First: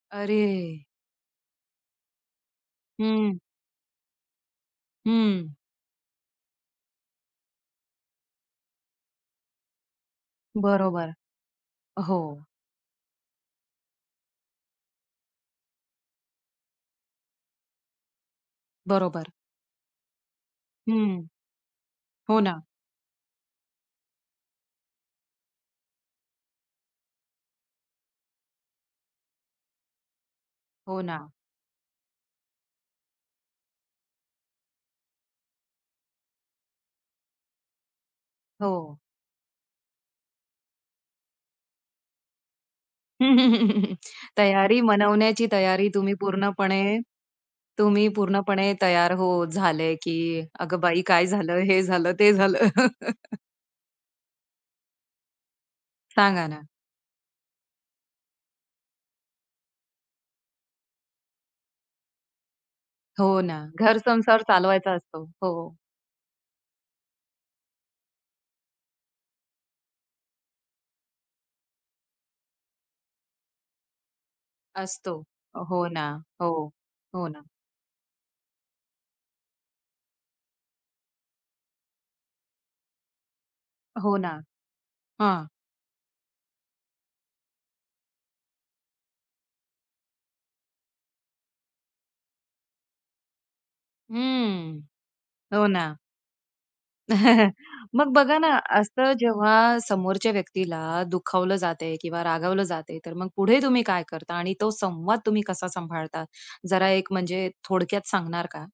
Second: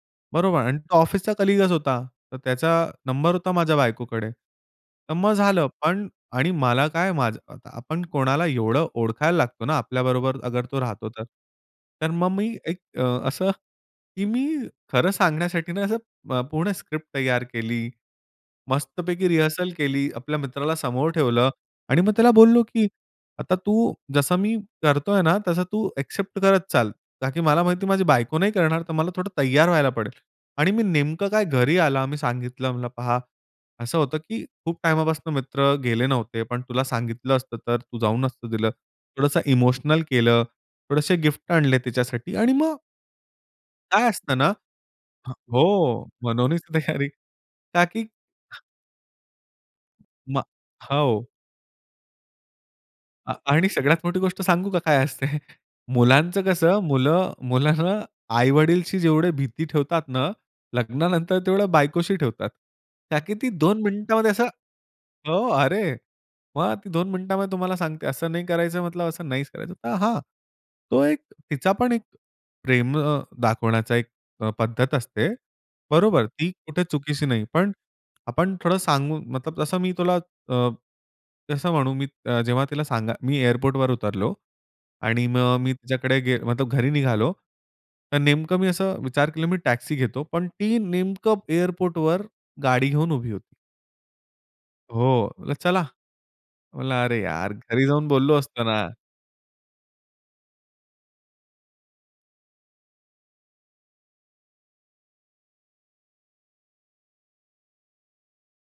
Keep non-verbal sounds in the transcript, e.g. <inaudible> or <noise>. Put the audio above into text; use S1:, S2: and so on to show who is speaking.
S1: बरोबर. आणि
S2: अरे!
S1: तो ऑफिसचा कलीगच होता. तर त्याचा नंबर
S2: हं.
S1: होता माझ्या बायकोकडे. तर मग
S2: हं.
S1: झालं पण आणि मला काय, माझ आपण कोणाला एवढं ओळखायला लागतो ना, आपल्याबरोबर अगर तो राहतो
S2: बरोबर.
S1: तर. तर मग
S2: हो.
S1: मी एक अ, असं, की मी खरं सांगण्यासाठी ना, असं अ, पूर्ण स्क्रिप्ट तयार केली. मस्तपैकी
S2: बरोबर.
S1: रिहर्सल केली. आपल्या मित्राला समोर
S2: हं,
S1: ठेवलं आणि मग त्याला
S2: हो ना.
S1: बोललो, की आता तू जसं मी करतोय ना, तसं तू अ‍ॅक्सेप्ट करत चाल. का की मला माहिती माझी बायको नाही करणार तर मला थोडं तयार व्हायला पडेल आणि मी
S2: हो
S1: नेमकं
S2: ना.
S1: काय, घरी आला मी सांगितलं म्हणला, "पहा, असं होतं की खूप टाईमापासून मित्र गेले नव्हते, पण तुला सांगितलं असतं, तर तू जाऊ नसतं दिलं."
S2: हो.
S1: थोडंसं इमोशनल केलं, थोडेसे गिफ्ट आणले तिच्यासाठी आणि मग
S2: <chuckles>
S1: काय असतं ना
S2: तयारी, मनवण्याची
S1: हो,
S2: तयारी तुम्ही
S1: मनवनीच
S2: पूर्णपणे,
S1: तयारी का की
S2: तुम्ही पूर्णपणे तयार हो, झालंय की
S1: मा
S2: "अगं बाई,
S1: हो.
S2: काय झालं, हे झालं, ते झालं."
S1: आ
S2: <chuckles>
S1: आणि सगळ्यात मोठी गोष्ट सांगू का, काय असते. <chuckles> मुलांचं
S2: सांगा ना.
S1: कसं मुलं मुलांना आई-वडिलशी जेवढी भीती ठेवतात ना, लग्नानंतर तेवढ्या बायकोशी ठेवतात. त्या
S2: हो
S1: किती
S2: ना.
S1: 2 मिनिटांमध्ये
S2: घरसंसार
S1: असं
S2: चालवायचा असतो.
S1: हो,
S2: हो.
S1: अरे, मग ती 2 मिनिटांमध्ये तुम्हाला सांगते. असं नाही करायचं म्हटलं, असं नाहीच करायचं. तर हां, तो एक तिचा पण एक प्रेम अ, दाखवण्याचा एक अ, पद्धत
S2: असतो.
S1: असते.
S2: हो ना,
S1: बरोबर. ती
S2: हो,
S1: कुठे चुकीची
S2: हो ना.
S1: नाही, पण आपण थोडं सांगू मतलब तसं मी तुला, अ, तसं म्हणू अ, मी जेव्हा तिला सांगा मी एअरपोर्टवर
S2: हो
S1: उतरलो
S2: ना.
S1: आणि
S2: हां.
S1: मग मी तिच्याकडे, गे मतलब घरी निघालो, तर नेमकं मी असं विचार केला, मी टॅक्सी घेतो, पण ती नेमकं एअरपोर्टवर गाडी घेऊन उभी होती.
S2: हम्म.
S1: हो,
S2: हो
S1: चला.
S2: ना.
S1: म्हटलं, "अरे यार,
S2: <chuckles>
S1: घरी जाऊन
S2: मग
S1: बोललो
S2: बघा ना,
S1: असतो ना."
S2: असं जेव्हा समोरच्या व्यक्तीला दुखावलं जाते किंवा रागवलं जातंय, तर मग पुढे तुम्ही काय करता आणि तो संवाद तुम्ही कसा सांभाळता, जरा एक म्हणजे थोडक्यात सांगणार का?